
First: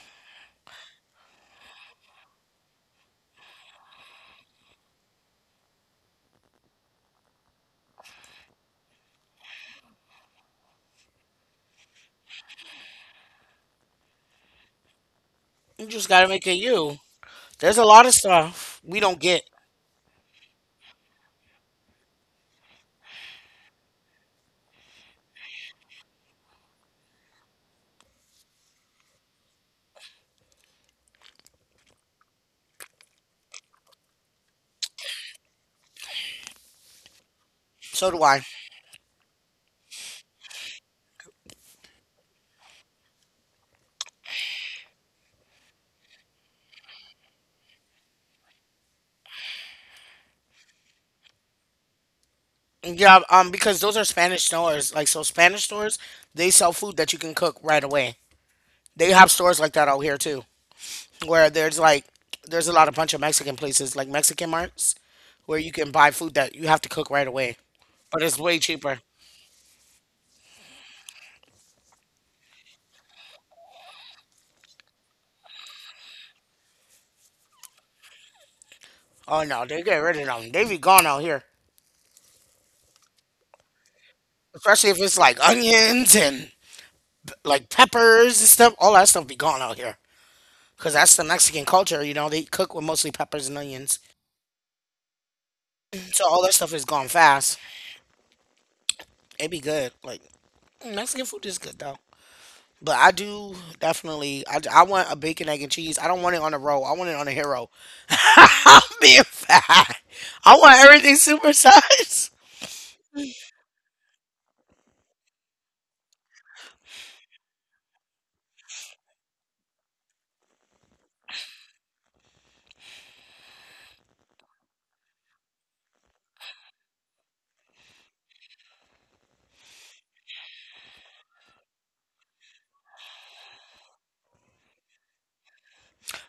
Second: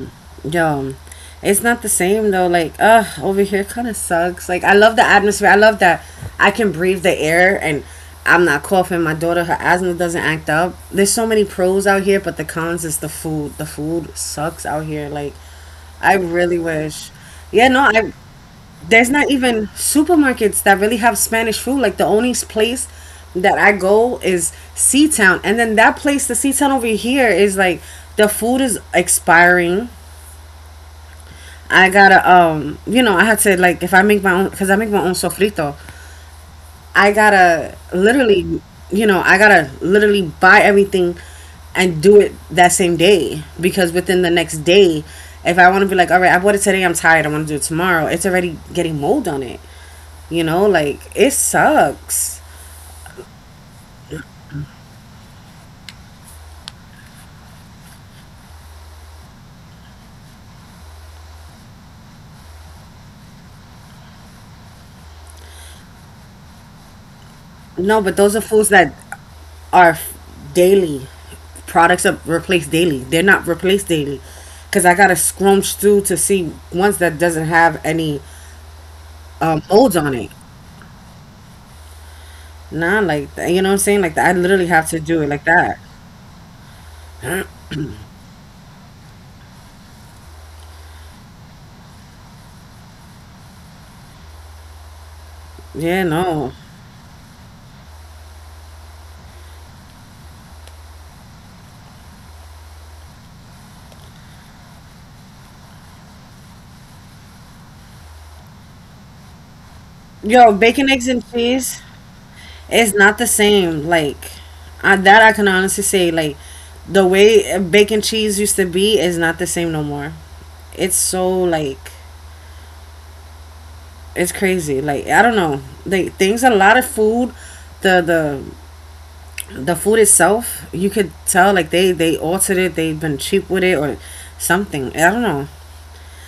[SPEAKER 2] Yo, it's not the same though. Like, over here kind of sucks. Like, I love the atmosphere. I love that I can breathe the air and I'm not coughing. My daughter, her asthma doesn't act up. There's so many pros out here, but the cons is the food. The food sucks out here. Like,
[SPEAKER 1] you just
[SPEAKER 2] I
[SPEAKER 1] gotta make it
[SPEAKER 2] really
[SPEAKER 1] you.
[SPEAKER 2] wish. Yeah,
[SPEAKER 1] There's
[SPEAKER 2] no,
[SPEAKER 1] a lot
[SPEAKER 2] I
[SPEAKER 1] of stuff we
[SPEAKER 2] there's
[SPEAKER 1] don't
[SPEAKER 2] not
[SPEAKER 1] get.
[SPEAKER 2] even supermarkets that really have Spanish food. Like the only place that I go is Sea Town. And then that place, the Sea Town over here is like the food is expiring. I gotta you know I had to like if I make my own because I make my own sofrito, I gotta
[SPEAKER 1] So do I.
[SPEAKER 2] literally, you know, I gotta literally buy everything and do it that same day because within the next day, if I want to be like, all right, I bought it today, I'm tired, I want to do it tomorrow, it's already getting mold on it, you know, like it sucks.
[SPEAKER 1] Yeah, because those are Spanish stores. Like, so Spanish stores, they sell food that you can cook right away. They have stores like that out here too, where there's a lot of bunch of Mexican places, like Mexican marts, where you can buy food that you have to cook right away.
[SPEAKER 2] No, but
[SPEAKER 1] But
[SPEAKER 2] those
[SPEAKER 1] it's
[SPEAKER 2] are
[SPEAKER 1] way
[SPEAKER 2] foods that
[SPEAKER 1] cheaper.
[SPEAKER 2] are f- daily products are replaced daily. They're not replaced daily because I gotta scrunch through to see ones that doesn't have any
[SPEAKER 1] Oh no, they
[SPEAKER 2] molds
[SPEAKER 1] get
[SPEAKER 2] on
[SPEAKER 1] rid of
[SPEAKER 2] it.
[SPEAKER 1] them. They be gone out here.
[SPEAKER 2] Nah, like you know what I'm saying. Like I literally have
[SPEAKER 1] Especially if
[SPEAKER 2] to
[SPEAKER 1] it's
[SPEAKER 2] do it
[SPEAKER 1] like
[SPEAKER 2] like that.
[SPEAKER 1] onions and like peppers and stuff. All that stuff be gone out here. Because that's the Mexican culture, you know, they cook with mostly peppers and onions.
[SPEAKER 2] Yeah,
[SPEAKER 1] So all
[SPEAKER 2] no.
[SPEAKER 1] that stuff is gone fast. It'd be good. Like mm, Mexican food is good though. But I do definitely. I want a bacon, egg, and cheese. I don't want it on a roll. I want it on a hero. I'm being fat.
[SPEAKER 2] Yo,
[SPEAKER 1] I want
[SPEAKER 2] bacon, eggs,
[SPEAKER 1] everything
[SPEAKER 2] and cheese
[SPEAKER 1] supersized.
[SPEAKER 2] is not the same. Like I, that, I can honestly say, like the way bacon cheese used to be is not the same no more. It's so like. It's crazy. Like I don't know. They things a lot of food. The the the food itself, you could tell like they altered it. They've been cheap with it or something. I don't know.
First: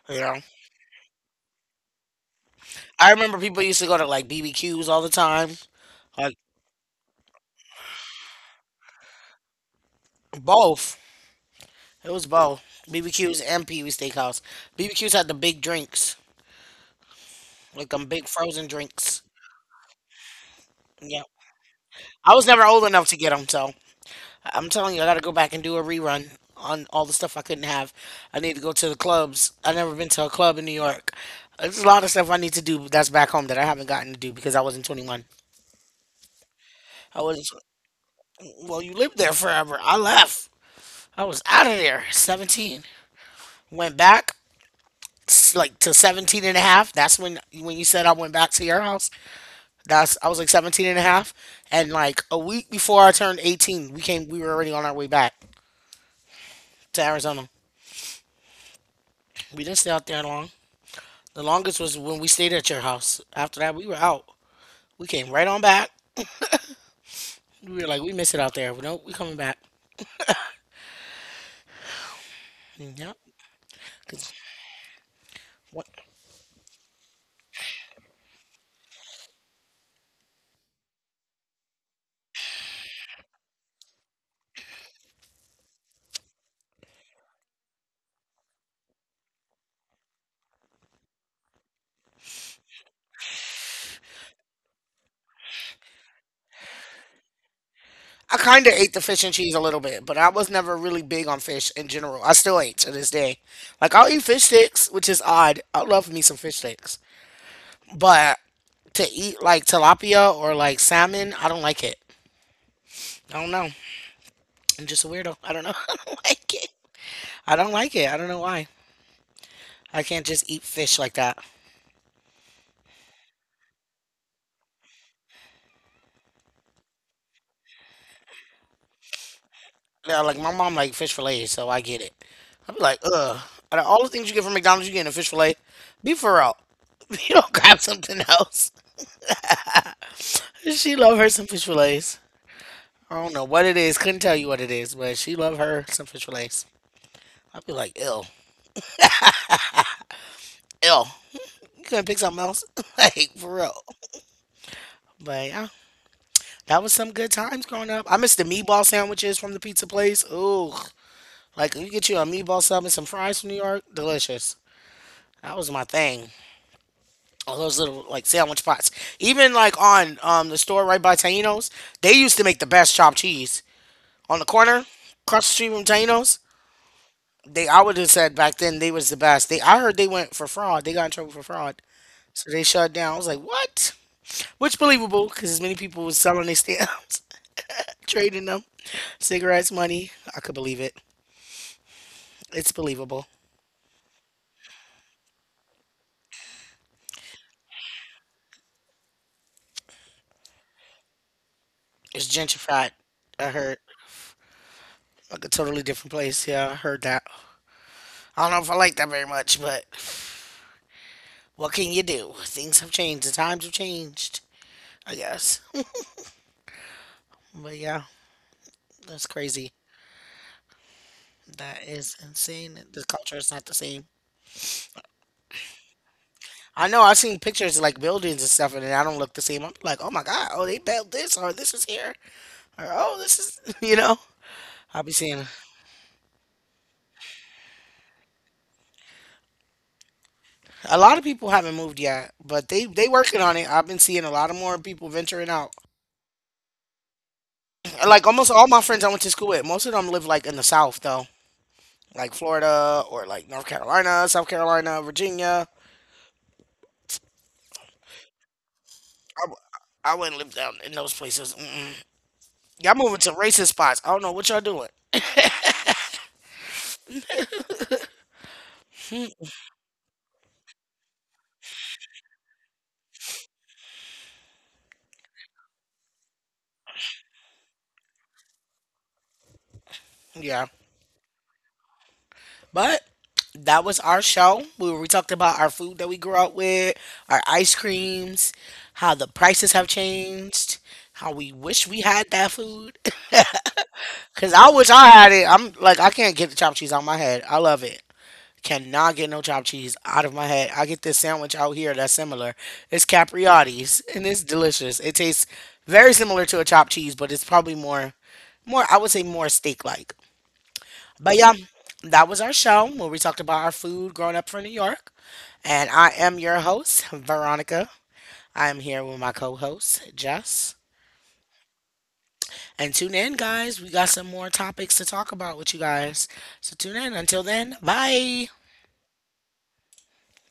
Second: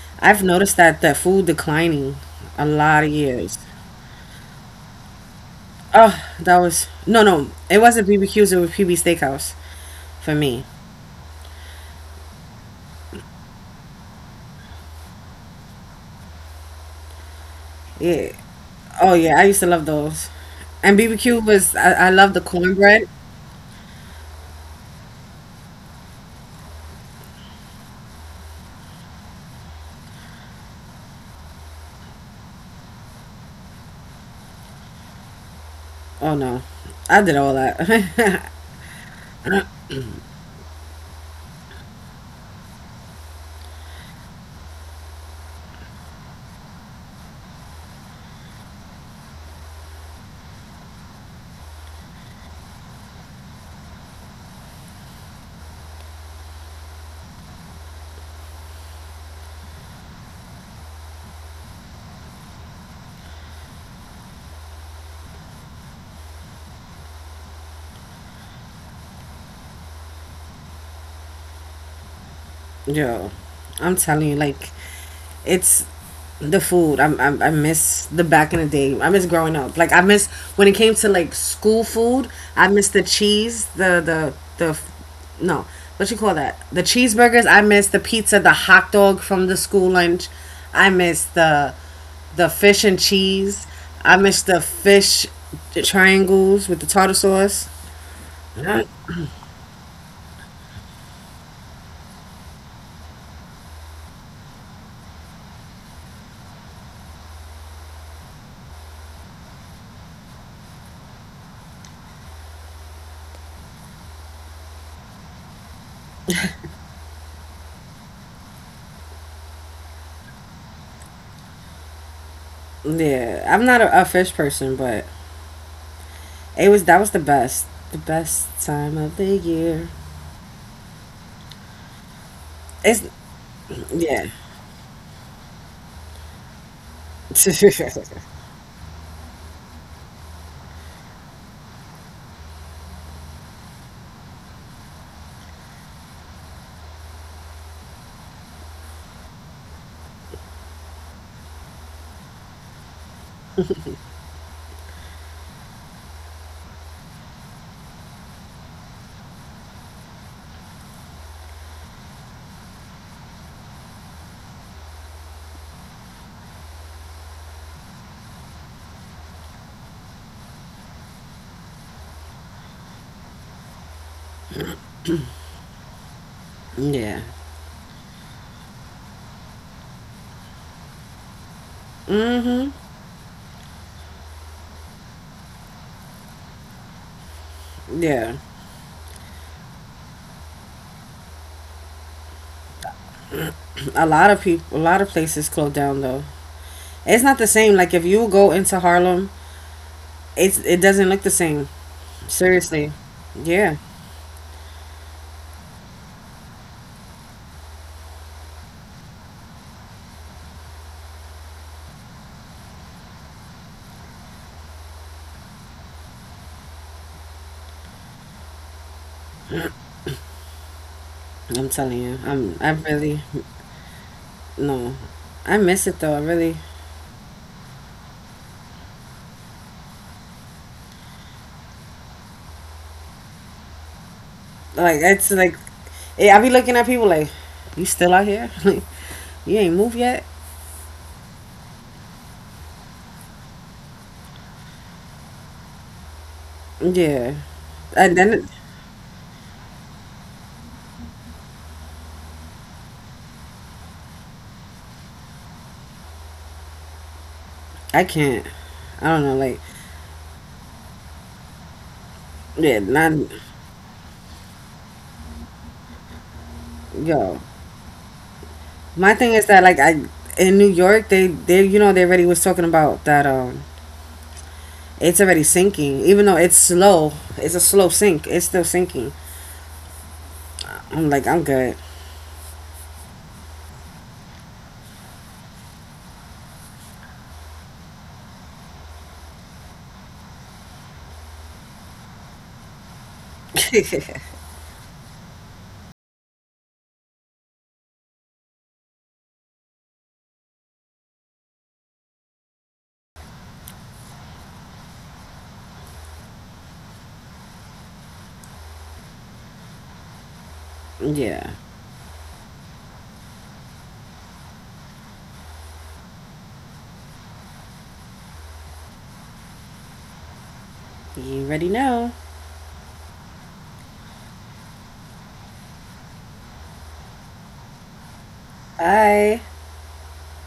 [SPEAKER 1] You know.
[SPEAKER 2] I've noticed that the food declining a lot
[SPEAKER 1] I
[SPEAKER 2] of
[SPEAKER 1] remember
[SPEAKER 2] years.
[SPEAKER 1] people used to go to like BBQs all the time.
[SPEAKER 2] Oh,
[SPEAKER 1] Like
[SPEAKER 2] that was no no. It wasn't BBQs. It was PB Steakhouse for me.
[SPEAKER 1] both. It was both. BBQs and Pee Wee Steakhouse. BBQs had the big drinks, like them big
[SPEAKER 2] Yeah.
[SPEAKER 1] frozen
[SPEAKER 2] Oh
[SPEAKER 1] drinks.
[SPEAKER 2] yeah. I used to love those. And
[SPEAKER 1] Yeah.
[SPEAKER 2] BBQ was I love
[SPEAKER 1] I
[SPEAKER 2] the
[SPEAKER 1] was never old
[SPEAKER 2] cornbread.
[SPEAKER 1] enough to get them, so. I'm telling you, I got to go back and do a rerun on all the stuff I couldn't have. I need to go to the clubs. I've never been to a club in New York. There's a lot of stuff I need to do that's back home that I haven't gotten to do because I wasn't 21.
[SPEAKER 2] Oh no,
[SPEAKER 1] I
[SPEAKER 2] I did
[SPEAKER 1] wasn't.
[SPEAKER 2] all that.
[SPEAKER 1] Well, you lived there forever. I left. I was out of there. 17. Went back like to 17 and a half. That's when you said I went back to your house. That's I was like 17 and a half and like a week before I turned 18, we were already on our way back to Arizona. We didn't stay out there long. The longest was when we stayed at your house. After that, we were out. We came right on back. We were like, we miss it out there. Nope, we coming back. Yep.
[SPEAKER 2] Yo, I'm telling
[SPEAKER 1] 'Cause
[SPEAKER 2] you, like, it's
[SPEAKER 1] what-
[SPEAKER 2] the food. I'm I miss the back in the day. I miss growing up. Like I miss when it came to like school food. I miss the cheese, no, what you call that? The cheeseburgers. I miss the pizza, the hot dog from the school lunch. I miss the fish and cheese. I miss the fish triangles with the tartar sauce.
[SPEAKER 1] I kind of
[SPEAKER 2] I
[SPEAKER 1] ate the fish and cheese a little bit, but I was never really big on fish in general. I still ain't to this day. Like I'll eat fish sticks, which is odd. I love me some fish sticks, but to eat like tilapia or like salmon, I don't like it. I don't know. I'm just a weirdo. I don't know. I don't like it. I don't like it. I don't know why. I can't just eat fish like that.
[SPEAKER 2] Yeah, I'm not a, a fish person, but it was that was the best time of the year.
[SPEAKER 1] Now, like my mom like fish fillets, so I get it. I'd be like,
[SPEAKER 2] It's
[SPEAKER 1] ugh. Out of all the
[SPEAKER 2] yeah,
[SPEAKER 1] things you get from McDonald's, you getting a fish fillet. Be for real. You don't grab something else. She love her some fish fillets. I don't know what it is. Couldn't tell you what it is, but she love her some fish fillets. I'd be like, ill, ill. You couldn't pick something else, like for real. But yeah, that was some good times growing up. I miss the meatball sandwiches from the pizza place. Ooh, like you get you a meatball sub and some fries from New York, delicious. That was my thing. All those little like sandwich pots. Even like on the store right by Taino's, they used to make the best chopped cheese on the corner across the street from Taino's.
[SPEAKER 2] yeah,
[SPEAKER 1] They I would have said back then they was the best. They I heard they went for fraud. They got in trouble for fraud, so they shut down. I was like, what? Which believable because as many people was selling their stamps,
[SPEAKER 2] yeah.
[SPEAKER 1] trading them, cigarettes, money. I could believe it. It's believable.
[SPEAKER 2] A lot of people, a lot of places closed down though. It's not the same. Like if you go into Harlem, it's it doesn't look the same.
[SPEAKER 1] It's
[SPEAKER 2] Seriously,
[SPEAKER 1] gentrified. I
[SPEAKER 2] yeah.
[SPEAKER 1] heard like a totally different place. Yeah, I heard that. I don't know if I like that very much, but what can you do? Things have changed. The times have changed, I guess. But yeah, that's crazy.
[SPEAKER 2] I'm
[SPEAKER 1] That
[SPEAKER 2] telling you,
[SPEAKER 1] is
[SPEAKER 2] I'm I
[SPEAKER 1] insane. The
[SPEAKER 2] really
[SPEAKER 1] culture is not the same.
[SPEAKER 2] no, I miss it though. I really
[SPEAKER 1] I know I've seen pictures of like buildings and stuff, and I don't look the same. I'm like, oh my God, oh, they built this, or this is here, or oh, this is, you know.
[SPEAKER 2] like
[SPEAKER 1] I'll be
[SPEAKER 2] it's
[SPEAKER 1] seeing
[SPEAKER 2] like yeah, I be looking at people like you still out here, like you ain't moved yet.
[SPEAKER 1] a lot of people haven't moved yet, but they working on it. I've been seeing a lot of more people venturing out.
[SPEAKER 2] Yeah, and
[SPEAKER 1] Like
[SPEAKER 2] then
[SPEAKER 1] almost all my friends I went to school with, most of them live like in the South though, like Florida or like North Carolina, South Carolina, Virginia.
[SPEAKER 2] I can't. I don't know,
[SPEAKER 1] I, w-
[SPEAKER 2] like
[SPEAKER 1] I wouldn't live down in those places. Mm-mm.
[SPEAKER 2] yeah,
[SPEAKER 1] Y'all
[SPEAKER 2] not
[SPEAKER 1] moving to racist spots. I don't know what y'all doing.
[SPEAKER 2] yo. My thing is that like I in New York they you know they already was talking about that it's already sinking. Even though it's slow, it's a slow sink, it's still sinking.
[SPEAKER 1] Yeah.
[SPEAKER 2] I'm like I'm good.
[SPEAKER 1] But that was our show. We talked about our food that we grew up with, our ice creams, how the prices have changed, how we wish we had that food. Cause I wish I had it. I'm like I can't get the chopped cheese out of my head. I love it. Cannot get no chopped cheese out of my head. I get this sandwich out here that's similar. It's Capriotti's and it's delicious. It tastes very similar to a chopped cheese, but it's probably more, more I would say more steak like. But
[SPEAKER 2] Yeah,
[SPEAKER 1] yeah, that was our show where we talked about our food growing up from New York. And I am your host, Veronica. I'm here with my co host, Jess.
[SPEAKER 2] you already know.
[SPEAKER 1] And tune in, guys. We got some more topics to talk about with you guys. So tune in. Until then, bye.
[SPEAKER 2] Bye.